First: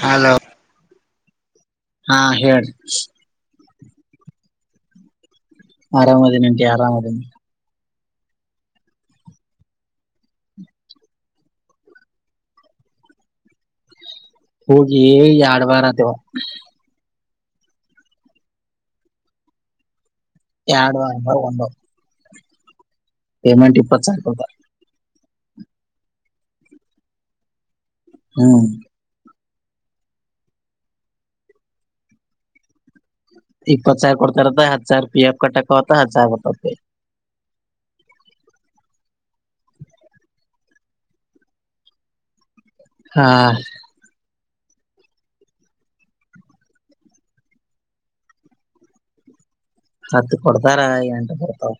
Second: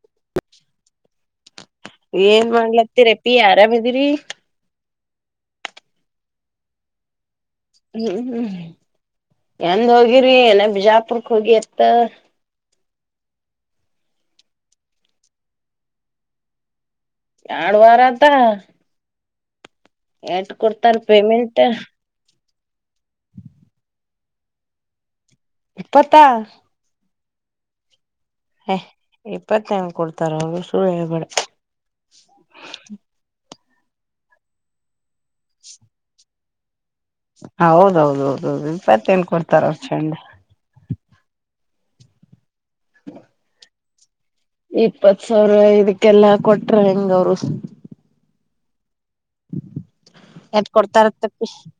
Hello ಹಾ ಏನ್ ಹೇಳ್ರಿ ಮಾಡ್ಲಾತಿ [unintelligible] ಆರಾಮಿದಿರಿ. ಆರಾಮ ಅದಿನಿ ಅಂಟಿ ಆರಾಮ ಆದಿನಿ. ಹ್ಮ್ ಹ್ಮ್ ಎಂದ ಹೋಗಿರಿ ಏನ ಬಿಜಾಪುರಕ್ ಹೋಗಿ ಅತ್ತ. ಹೋಗಿ ಎರಡ್ ವಾರ ಆತೆವ್ವಾ. [unintelligible] ವಾರ್ ಆತಾ. [unintelligible] ಕೊಡ್ತಾರ ಎರಡ್ ವಾರ ಅಂದ್ರ ಪೇಮೆಂಟ್. ಒಂದ್ ಪೇಮೆಂಟ್ ಇಪ್ಪತ್ತು ಸಾವಿರ ಕೂಡತಾರ್. ಇಪ್ಪತ್ತಾ. ಹ್ಮ್ ಹೇ ಇಪ್ಪತೆ [unintelligible] ಕೊಡ್ತಾರ [unintelligible] ಸುಳ್ಳಹೇಳ್ಬೇಡ. ಇಪ್ಪತ್ ಸಾವಿರ್ ಕೊಡ್ತಾರತ್ತ ಹತ್ತ ಸಾವಿರ ಪೀ [unintelligible] ಹತ್ತ ಸಾವಿರ ಬರ್ತಾವ್. ಹೌದೌದ ಹೌದೌದು ಇಪ್ಪತ್ತೇನ್ ಕೊಡ್ತಾರ ಅವ್ರ ಚಂಡ. ಹಾ ಇಪ್ಪತ್ ಸಾವಿರ ಇದಕ್ಕೆಲ್ಲಾ ಕೊಟ್ರ ಹೆಂಗ ಅವರು. ಹತ್ತು ಎಟ್ ಕೊಡ್ತಾರ ಎಂಟ ಬರ್ತಾವು.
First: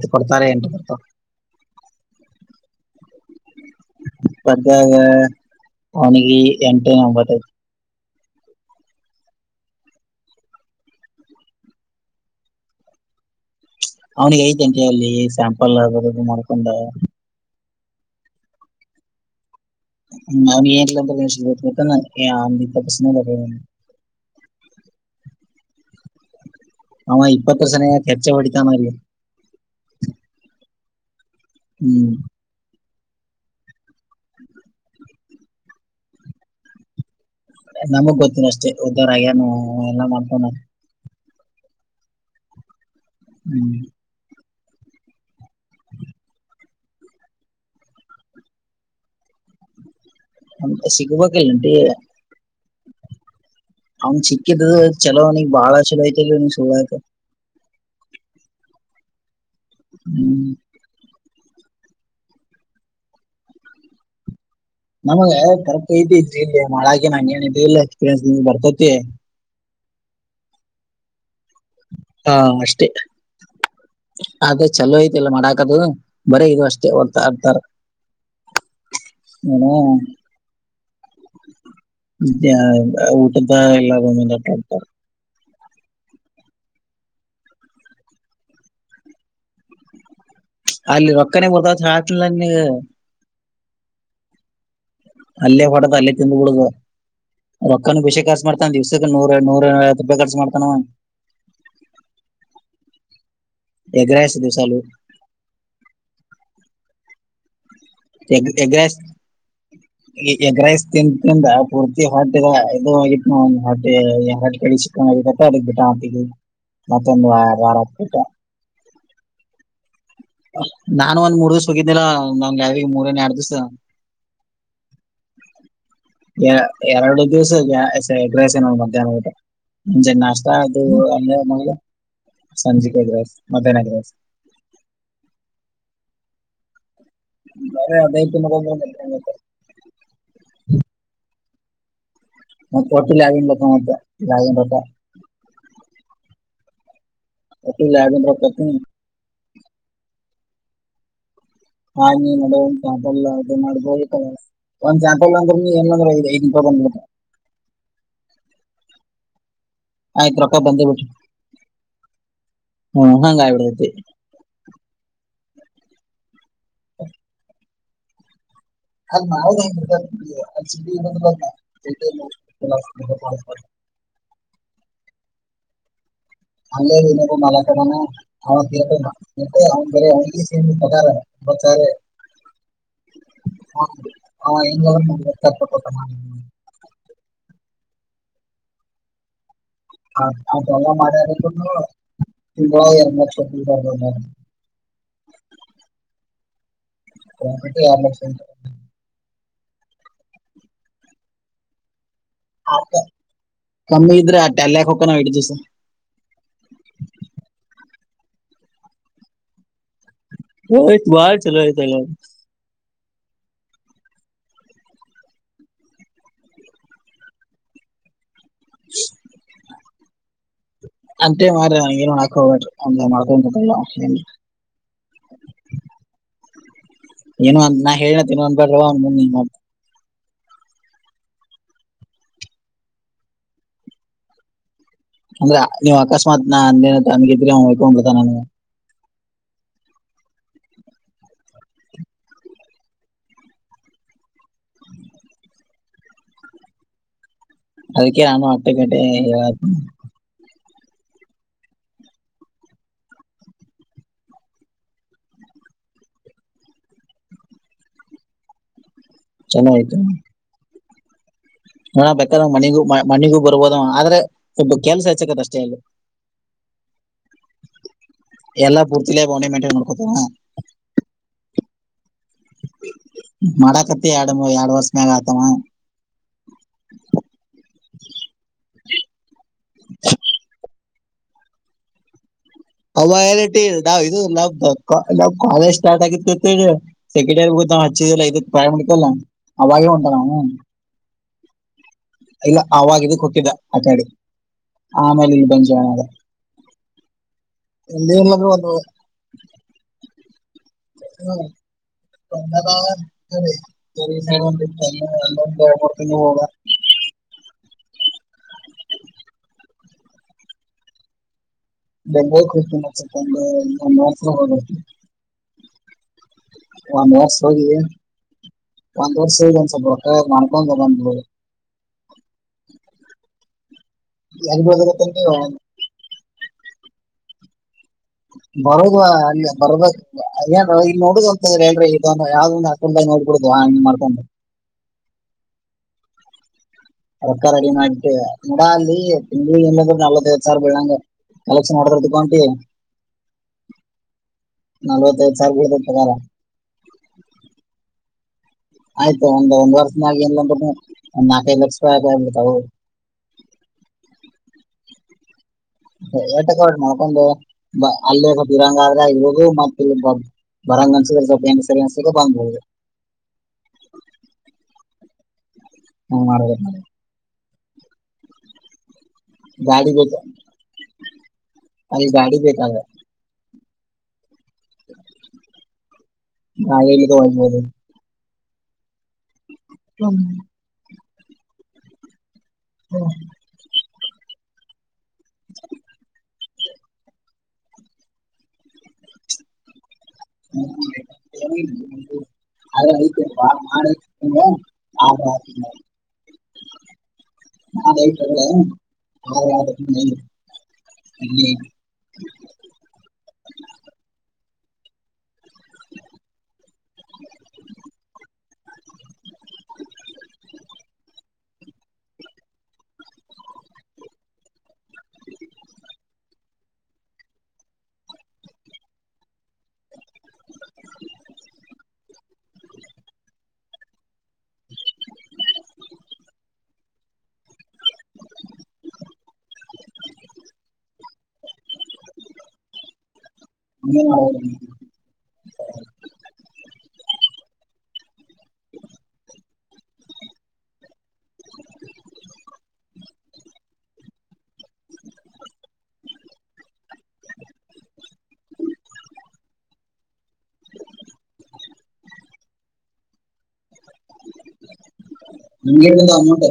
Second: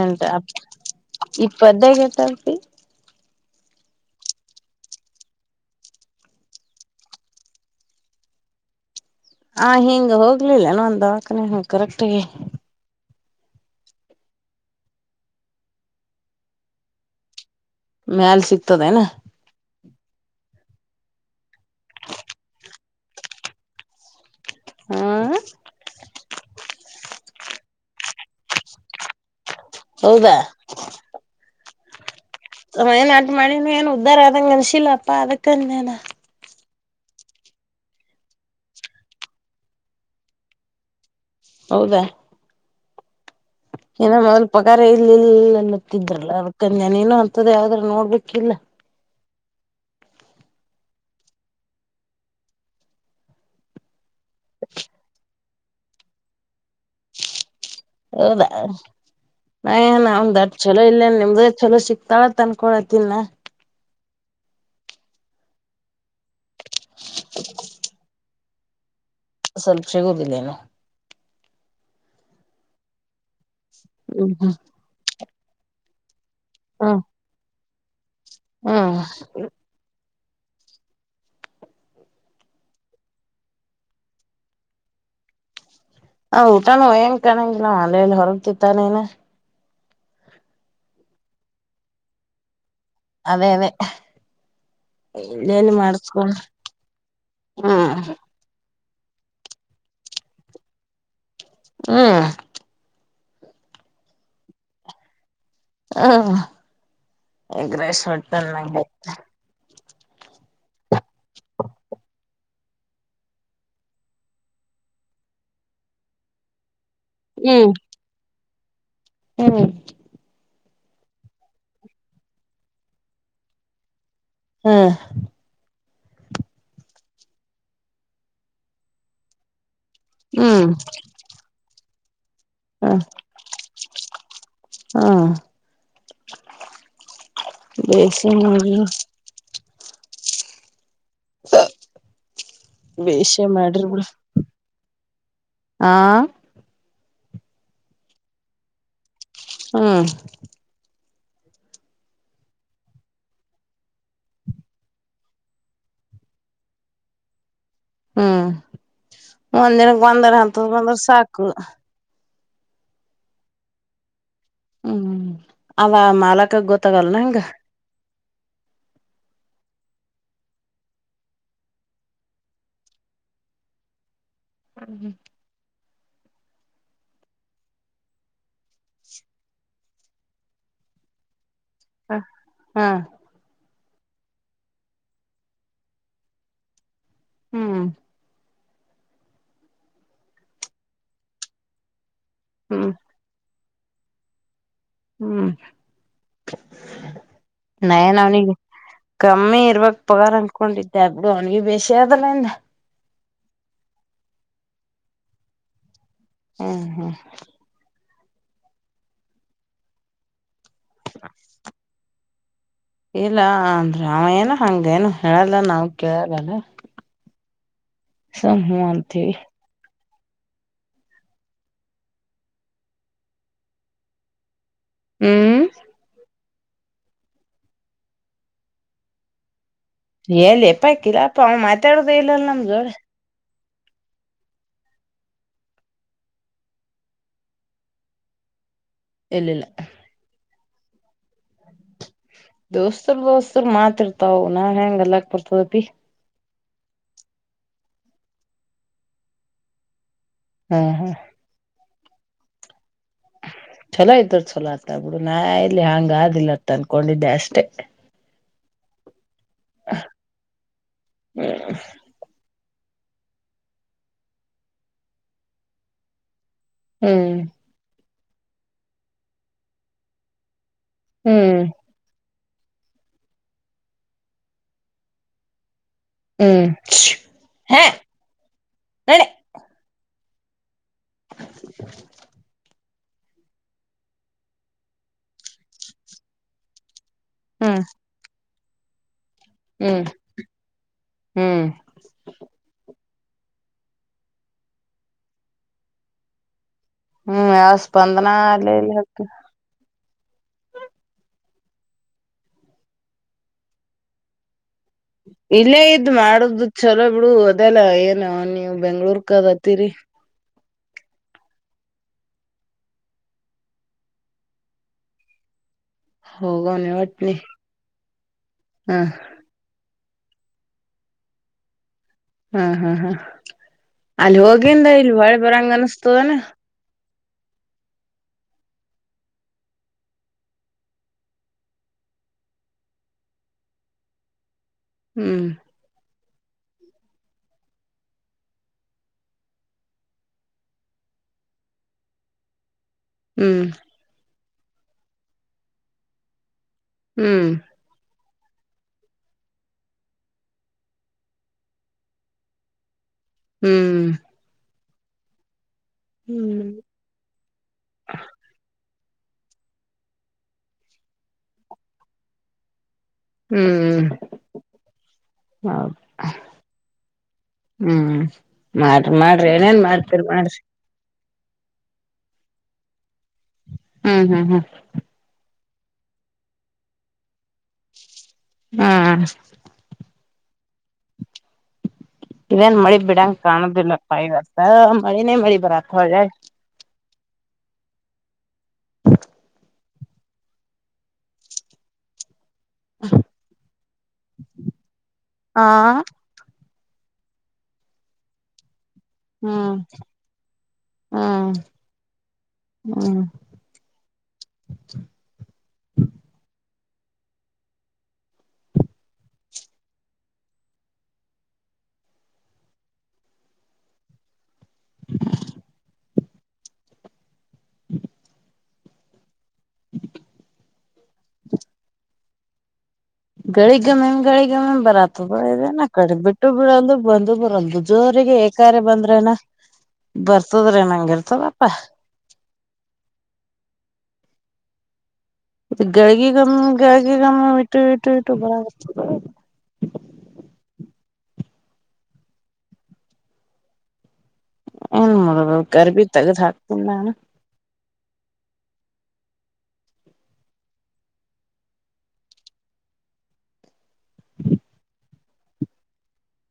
ಎಂಟಾ ಬರ್ತಾವ [unintelligible] ಪದ್ಯಾಗ [unintelligible] ಆದ ಅಪಿ. ಪಾದ್ಯಾಗ ಅವನಿಗಿ ಎಂಟ್ ಏನ್ ಬರತ್ತೈ ಐತಿ. ಆವಾ ಹಿಂಗ ಹೋಗ್ಲಿಲ್ಲ ಅನೊ ಒಂದ ದವಾಕನೀಗಿ ಹಿಂಗ್ ಕರೆಕ್ಟಾಗಿ. ಅವನಿಗೆ ಐತಿಹಂಗೆ ಅಲ್ಲಿ ಸ್ಯಾಂಪಲ್ ಬರುದು ಮಾಡ್ಕೊಂಡ. ಮ್ಯಾಲ್ ಸಿಗ್ತದ ಏನಾ? [unintelligible] ಹಾಂ ಅವ ಇಪ್ಪತ್ತು ಸನೆ ಯಾಕ ಹೆಚ್ಚೆ ಹೊಡಿತಾನಲ್ಲಿ. ಹೌದಾ ಹ್ಮ್ ಅವ ಏನ್ ಅಟ್ ಮಾಡಿನು ಏನು ಉದ್ದಾರ ಆದದಂಗ ಅನ್ಸಿಲ್ಲಪ್ಪಾ ಅದಕ್ಕಂದೇನ. ನಮಗ್ ಗೊತ್ತದ ಅಷ್ಟೇ ಉದರಾಗ್ಯನು ಎಲ್ಲ ಮಾಡ್ಕೊಂಡಾನೋ ಹೌದಾ ಹ್ಮ್ ಏನ್ನ ಮೊದಲ ಪಗಾರ ಇಲ್ಲ ಇಲ್ಲ ಅಂತಿದ್ರಲ್ಲ ಅದಕ್ಕ ಅಜ್ಞೆ ನೀನು ಹಂತದೆ ಯವಾದರೆ ನೋಡ್ಬೇಕಿಲ್ಲ. ನ ಸಿಗ್ಬೇಕಲ್ಲಂಟೀ ಅವನ್ ಚಿಕ್ಕಿದು ಚಲೋ ನೀಗ್ ಬಾಳ ಚಲೋ ಐತಿ ಇಲ್ ನೀ [unintelligible] ಹೌದಾ ನಾ ನಾ ಹ್ಮ್ ದಡ್ ಚಲೋ ಇಲ್ಲೇನೆ ಅ್ರ ಚಲೋ ಸಿಕ್ತಾಳತ್ ಅನ್ಕೊಳತಿನ್ ನಮಗ ಕರ್ಕ್ ಐತಿ ಇದ ಇಲ್ಲಿ ಮಾಡಳ ಹಾಗೆ ನಾನ್ ಏನೈತೆ ಇಲ್ಲ ಎಕ್ಸ್ಪೀರಿಯನ್ಸ್ ನಿಮ್ ಬರ್ತೈತಿ [unintelligible] ಸ್ವಲ್ಪ ಸಿಗೋದಿಲ್ಲೇನು ಹಾ ಅಷ್ಟೇ ಹ್ಮ್ ಹ್ಮ್ ಅದೇ ಚಲೋ ಐತಿಲ್ಲ ಮಾಡಾಕದು ಬರೇ ಇದು ಅಷ್ಟೇ ಹೊಡ್ತಾ ಆಡ್ತಾರ ಹ್ಮ ಏನೋ ಊಟದ ಎಲ್ಲೂಮ ನಟ ಹ ಊಟಾನೂಯಂಗ ಕಾಣಂಗಿಲ್ಲ ಅಲೆಯಲ್ಲಿ ಹೊರಗ್ತಿತ್ತಾನೇನ ಅಲ್ಲಿ ರೊಕ್ಕನೆೇ [unintelligible] ಹಾತ ನೀ ಅದೆ ಅದೆ ಅಲ್ಲೇ ಹೊಡೆದ ಅಲ್ಲೇ ತಿಂದು ಬಿುಳಗ ಹ್ಮ್ ರೊಕ್ಕನ ಬೇಷ ಕಾರ್ಸ ಮಾಡ್ತಾ ದಿವ್ಸ ನೂರ ನೂರವ ರೂಪಾಯಿ ಖರ್ಚು ಮಾಡ್ತಾನ ಅವ ಹ್ಮ್ ಎಗ್ರಾಯ ಸ್ದು ಚಾಲು ಹ್ಮ [unintelligible] ಎಗ್ರಾಯಸ್ ತಿಂ ದಿಂದ ಪೂರ್ತಿ ಹೊಟಿದ ಇದು ಆಗಿತ್ತು ನಡ್ ಕಡೆ ಸಿಕ್ಕಗತ್ತ ಅ ಬಿಟಾಕಿದ್ದೀನಿ ಹ್ಮ್ ಮತ್ತೆಂದುಗಾರಟ ಹ್ಮ್ ನಾನನ್ ಒಂದ್ ಮೂರ್ ದಿವ್ಸ ಹೋಗಿದ್ದಿಲ್ಲ ನಮ್ಗೆ ಯಾವ ಮೂರನ್ ಎರಡ್ ದಿವ್ಸ ಹಾ ಎ ಎರಡು ದಿವ್ಸ ಎಗ್ರಸ ನೋ ಮಧ್ಯಾಹ್ನ ಊಟ ಮುಜೆ ನಾಷ್ಟ ಹ್ಮ್ ಅದು ಅ ಸಂಜಿಕ್ ಎಗ್ರಸ್ ಮದ್ಯಾಹ್ನ ಎಗ್ರಸ್ ಹ್ಮ್ [inaudible] ಅ ಅದ ಬೇಸೆ ಮಾಡಿ ಹ [inaudible] ಮತ್ತೆ ಕೊಟ್ಟಿಲ್ಲ ಗತ್ತ [unintelligible] ಹಾ [unintelligible] ಹ್ಮ ಹ ಮದ ಉಂತ ಅದೆಲ್ಲ ಅದು ಮಾಡಬೋದು ಕಲ್ಲ. ಒಂದ್ ಸ್ಯಾಂಪಲ್ ಅಂದ್ರ ನೀ ಎಲ್ಲಂದ್ರ ಇ ಐದು ಬಂದ ಹ್ಮ್ ಒಂದಂದಿನಕ್ಕೆ ಬಂದಾರ ಆಯ್ತ್ ಹಂತ ಬಂದ್ರ ಸಾಕು ಹ್ಮ ಹಾಂಗ ಇವ ಹ್ಮ್ ಅವ ಮಾಲಕಗ್ ಗೊತ್ತಾಗಲ್ನ ಹಂಗ ಅಲ್ಲ ನ ಅ [unintelligible] ಹ್ಮ ಹ್ಮ್ [inaudible] ಅ ಇ ಮಲಕ ಮಾನ ಬೆ ಕ ಬ ಹ ಹಾ ಹ ಹ ಎಂಗ ನ ಕೊತ ಹ್ಮ್ ಹ ಹ ಮಾಡೊ ಹ್ಮ್ ಹ್ಮ್ ಆ [inaudible] ಮಮ್ಮಿ ಇರ್ವಾಗ ಪಗಾರ್ ಅನ್ಕೊಂಡಿದ್ದೆ ಅಬ್ಡು ಅವನಗಿ ಬೇಸಿ ಅದಲ್ಲ ಇಂದ ಕಮ್ಮಿ ಇದ್ರೆ ಅಟೆ ಅಲ್ಲೇ ಹಕ್ಕನ ಆೇಡ್ತಿವಸ ಹ್ಮ ಹಾ ಹ ಬಾರ ಚಲುವತಲ್ಲ ಇಲ್ಲ ಅಂದ್ರ ಆಮ ಏನ ಹಂಗೇನು ಹೇಳಲ್ಲ ನಾವ್ ಕೇಳಲ್ಲಲ್ಲ ಸಂವಂತವಿ ಅಂತೇ ಮಾರ್ರ ನಗೆ ಹಕಬ ಒ ಮಾಡ್ಕೊಲ್ಲ ಹ್ಮ್ ಏನು ಒಂದ್ ನಾನ್ ಹೇಳನತಂದ ಬ್ರಲ್ವ ಒಂದ್ಂದ ಎಲ್ಲಿ ಎಪ್ಪ ಆಕಿಲ್ಲ ಅಪ್ಪ ಅವ್ ಮಾತಾಡುದ ಇಲ್ಲಲ್ಲ ನಮ್ ಜೋಳ ಅಂದ್ರೆ ನೀವು ಅಕಸ್ಮಾತ್ ನ ಅಂದೇನ ಅನ್ಗಿದ್ರಿಸ ನ ಇಲ್ಲಲ್ಲ ದೋಸ್ತರ್ ದೋಸ್ತರ್ ಮಾತ್ ಇರ್ತಾವ್ ನಾನ್ ಹೆಂಗ ಅಲ್ಲಾಕ್ ಬರ್ತದಪಿ ಅದಕ್ಕೆ ನಾನು ಅಟ್ಟೆಗಡೆ ಹೇಳತ ಹಾ ಹಾ ಹ ಚಛಲೋ ಇದರು ಛಲೋ ಆತ ಆಗ್ಬಿಡು ನಾ ಇಲ್ಲಿ ಹಂಗ ಆದಿಲ್ಲತ್ತ ಅನ್ಕೊಂಡಿದ್ದೆ ಅಷ್ಟೇ ಚೆನ್ನಾಗತ ಹಣ ಬೇಕಾದ ಮನಿಗೂ ಮನಿಗೂ ಬರ್ಬೋದ ಆದ್ರೆ ಕೆಲ್ಸ ಹೆಚ್ಚಕತ್ ಅಷ್ಟೇ ಅಲ್ಲಿ ಹ್ಮ್ ಎಲ್ಲಾ ಪೂರ್ತಿಲ್ಲೇ ಬೆ ಮೈಂಟೈನ್ ಮಾಡ್ಕೊತ ಹ್ಮ್ ಮಡ ಕತ್ತ ಇಡು ಎರಡು ವರ್ಷಮಗತವಾ ಹ್ಮ್ ಹ ನಾನೆ ಹ್ಮ್ ಅವ ಎಟಾವ್ ಇದು ನಾವ್ ನಾವ್ ಕಾಲೇಜ್ ಸ್ಟಾರ್ಟ್ ಆಗಿತ್ತು ಗೊತ್ತೇಳಿ ಸೆಕೆಂಡ್ ಇಯರ್ ಗತ್ತ ಹ್ಮ್ ಹಚ್ಚಿದಲ್ಲ ಇ ಪಾರಾಮೆಡಿಕಲ್ ಅವಾಗೇ ಹ್ಮ್ ಉಂಟಾನ ಹ್ಮ್ ಇಲ್ಲ ಆಗ ಇದಕ್ ಹಟ್ಟಿದ್ದ ಆ ಕಾಡಿ ಆಮೇಲೆ ಬಂಜ ಹ್ಮ್ ಆವ ಸ್ಪಂದನ ಅಲ್ಲಲ್ಲತ್ತು ಹ ಅ ಇಲ್ಲೇ ಇದ್ ಮಾಡುದು ಚಲೋ ಬಿಡು ಅ ಇದೆಲ್ಲ ಏನ ನೀವು ಬೆಂಗ್ಳೂರ್ ಕದತ್ತೀರಿ ಬೆಂಗಳ ಕತತ್ರ ಹೋಗೋನಿ ಒಂದ್ ಒಟ್ನಿ ವರ್ಷ ಹೋಗಿ ಒಂದ್ ವರ್ಷ ಹ ಒಂದ ಸ್ವಲ್ಪ ಹ ಮಾಡಾರ್ಕೊಂಡ ದ ಹ್ಮ್ ಹಾ ಹಾ ಅಲ್ಲಿ ಹೆಂಗ್ ಹೋಗಿಂದ ಇಲ್ ಬರೋದಂದ್ರೆ ಒಾಳೆ ಬರಂಗ ಅನಸ್ತದನ ಬರೋದವಾ ಅಲ್ಲ ಬರಬೇಕ ಏನ್ ಇಲ್ಲಿ ನೋಡುದ ಅಂತಂದ್ರ ಹೇಳಲ್ ಇದ ಯಾವ್ದೊಂದು ಅ ನೋಬಡುದು ಹಂಗ ಮಾಡ್ಕೊಂಡು ಹ್ಮ್ ಅರ್ಕಾರ ರೆಡಿ ಮಾಡ ನೋಡಾ ಅಲ್ಲಿ ತಿಂಗಳಿ ಏನಾದ್ರರು ನಲ್ವತ್ಐದ್ ಸಾವಿ ಬೆಳಂಗ ಕಲೆಕ್ಷನ್ ಮಾಡಡದಕ್ಕಂಟಿ ಹ್ಮ್ ನಲ್ವತ್ತೈಐದು ಸಾರಕುತ್ತುಕಾರ ಹ್ಮ್ ಆಯ್ತು ಒಂದ್ ಒಂದ್ ವರ್ಷನಾಗ ಇನ್ಂದ ಒಂದ ನಾಲ್ಕೈದು ಲಕ್ಷ ರೂಪಾಯಿ ಆಗರ್ಬದು ಹ್ಮ್ ಹ್ಮ್ ಟ ಮಾಡ್ಕೊಂಡು ಬ ಅಲ್ಲೇ ಬೀರಂಗ ಇದು ಮತ್ತ ಬರಂಗ ಅನ್ಸುದ್ರೆ ಸ್ವಲ್ಪ ಹೆಂಗ ಸರಿ ಅನ್ಸ ಬಂದ್ಬಹುದು ಹ್ಮ್ ಹೌ ಹಂಗ್ ಮಾಡ್ಬೇಕು ಹ್ಮ್ ಮಾಡ್ರಿ ಮಾಡ್ರಿ ಏನೇನ್ ಗಾಡಿ ಬೇಕು ಮಾಡ್ತೀರಿ ಮಾಡ್ರಿ ಅಲ್ಲಿ ಗಾಡಿ ಬೇಕಾಗ ಹ್ಮ್ ಹ್ಮ್ ಹ್ಮ್ ನ ಒ [unintelligible] ಹ್ಮ್ ಹ್ಮ ಇನ್ ಮಳಿ ಬಿಡಾಂಗ ಕಾಣುದಿಲ್ಲ ವರ್ಸ ಮಳಿನೇ ಮಳಿ ಬರತ್ ಒ ಅ ರ ಮಾಡ ಹದ ಆ ಅದಲ್ಲ ಹೌ ಹಾ ಹ್ಮ್ [inaudible] [inaudible] ಹ್ಮ್ ಹ ಗಗಳಿ ಗಮಿಮ ಗಗಳಿ ಗಮಿ ಬರತ್ತ ಬ ನ ಕಡೆ ಬಿಟ್ಟು ಬಿಡಲ್ದು ಬಂದು ಬರಲ್ದು ಜೋರ ರಿಗೆ ಏಕಾರೆ ಬಂದ್ರೇನ ಬರ್ತದ್ರೆ ನಂಗ ಇರ್ತದಪ್ಪಾ [inaudible] ಹ್ಮೌ ಗಗ ಗಮ್ಮ ಗ ಗಮ್ಮ ಬಿಟ್ಟ ಎಟ್ಟ ಇಟ್ಟಟ್ಟುಬ್ಬರ [inaudible] ಏನ್ ಮಾಡಡ ಗರ್ಬಿ ತಗದ್ ಹಾಕ್ತಿನ್ ನಾನು ಅಂಗಗೆಲ್ಲ ಅಂಗೋಟ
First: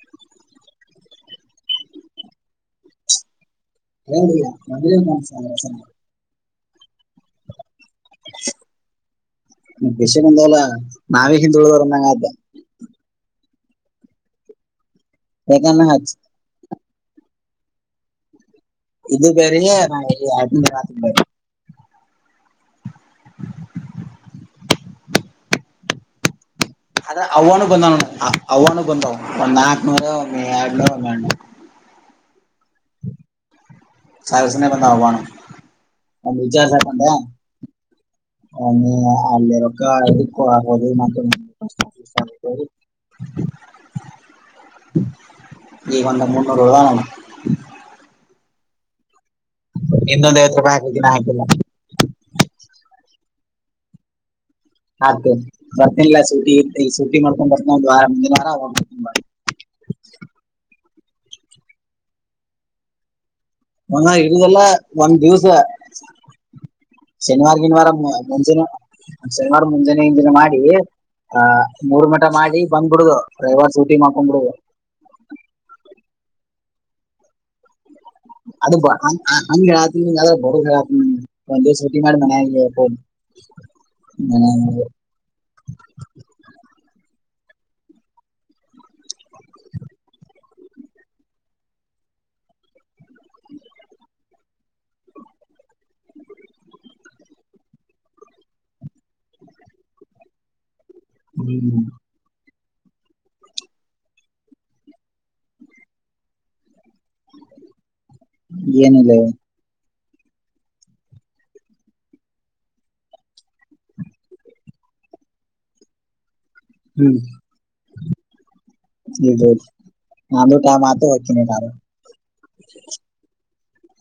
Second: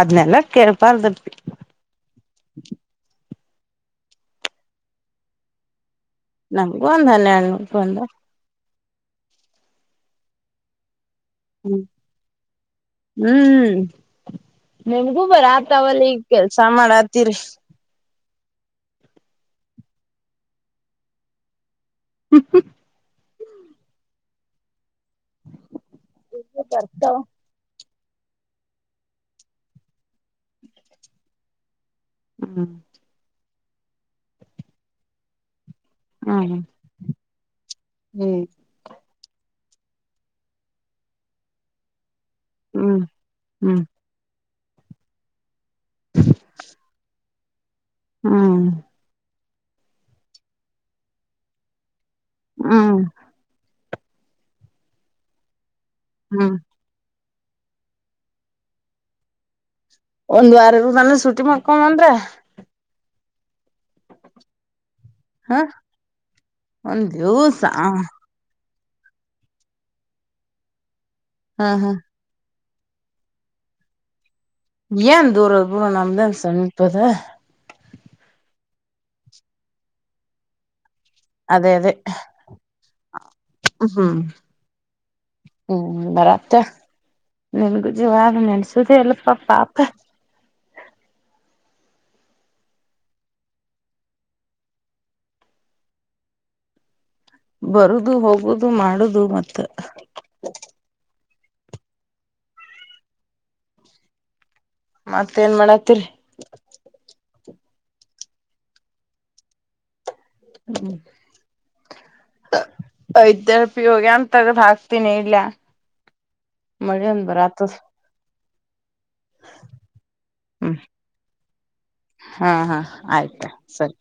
ಅದನ್ನೆಲ್ಲ ಕೆೇಪಾ ತಿ ಹ ಮದ ನಸ ನಮ್ಗು ಒಂದ ಹನ್ಯಗ ಒಂದ ವಿಷನ್ಂದಲ್ಲ ನಾವೇ ಹಿಂದ ಉಳ್ದ್ ನಂಗ ಅ ಹ್ಮ್ ನಿಮ್ಗೂ ಬರ ಆತ ಯಾಕಂದ್ರೆ ಅವಲ್ಲ ಹಚ್ ಈ ಕೆಲ್ಸ ಮಾಡತೀರಿ ಇದು ಬರ ನಾ ಎಲ್ಲಿತ್ ಬ ಹ್ಮ ಬರ್ತಾವ ಅದ ಅವವ ನ ಬಂದು ಅವನು ಬಂದ ಒಂದ್ ನಾಕ್ನೂರ ಒ ಎರಡ್ನೂರ ಒ ಹ್ಮ್ ಸಾರಸೆ ಬಂಂದ ಆಣ ಹ್ಮ್ ಬಜಾ ಸ ಮಾಡ ಹ್ಮ್ ಅ ಕ್ಕ ಆದ ಹ್ಮ್ ಹ್ಮ್ ನೀ ಒಂದ ಮುನ್ನೂರು ರೂ ನ ಹ್ಮ್ ಇನ್ನೊಂದ ಐವತ್ತು ರೂಪಿ ಹಾಕಗಿನ ಹಾಕಿಲ್ಲ ಹಾ ಆ ಬರ್ತಿಲ್ಲ ಸೂಟಿ ಹ್ಮ್ ಇ ಸೂಟಿ [unintelligible] ಒಂದ್ ವಾರರು ನಾನನ್ ಸುಟಿ ಮಾಡಕೊಂಡ ಅಂದ್ರ ಮನ ಇಡುದಲ್ಲ ಒಂದ್ ದಿವ್ಸ ಹ ಒಂದ್ ಶನಿವಾರ ದಿವ್ಸ ಗಿನವಾರ ಹಾ ಮುಂಜೆ ಶನಿವಾರ ಮುಂಜಾನೆ ಹಂಜಿನ ಮಾಡಿ ಆ ಹಾ ಮೂರ್ ಮಂಟ ಮಾಡಿ ಬಂದ್ ಬಿಡು ರೈವಾರ ಸಟಿ ಮಾಡ್ಕೊಂಡ್ ಬಿಡುದು ಏನ್ ದೂರ ದೂರ ನಾಮ್ದಾ ಸಮ್ಮಿಪದ ಅದು ಹಂಗ ಹೇಳಾ ಬ ಹೇಳ ಹ್ಮ್ ಒಂದ ಅದೇ ದಿವಸ ಅದೇ ಡ್ಯೂಟಿ ಮಾಡ ಮನ ಹ್ಮ್ ಹ್ಮ್ ಬರತ ನಿನ್ಗೂ ಜವಾರ ನೆನ್ಸುದ ಎಲ್ಲಪ್ಪಾ ಪಾಪ ಬರುದು ಹೋಗುದು ಮಾಡುದು ಮತ್ತ ಹ್ಮ್ ಮತ್ತೇಏನ್ ಮಾಡತ್ತೀರಿ ಏನು ಇಲ್ಲ ಹ್ಮ್ ಇರ್ಪೋಗನ್ಂತರ ಭಕ್ತನ ಇಲ್ಲ ಹ್ಮ್ ಮಿಂದ ಬರ ಆತ ಇದು ಆದು ಹ್ಮ್ ಕಾಮ ಆತ ಹತ ಸಾರು ಹಾ ಹಾ ಆಯ್ತ ಸರಿ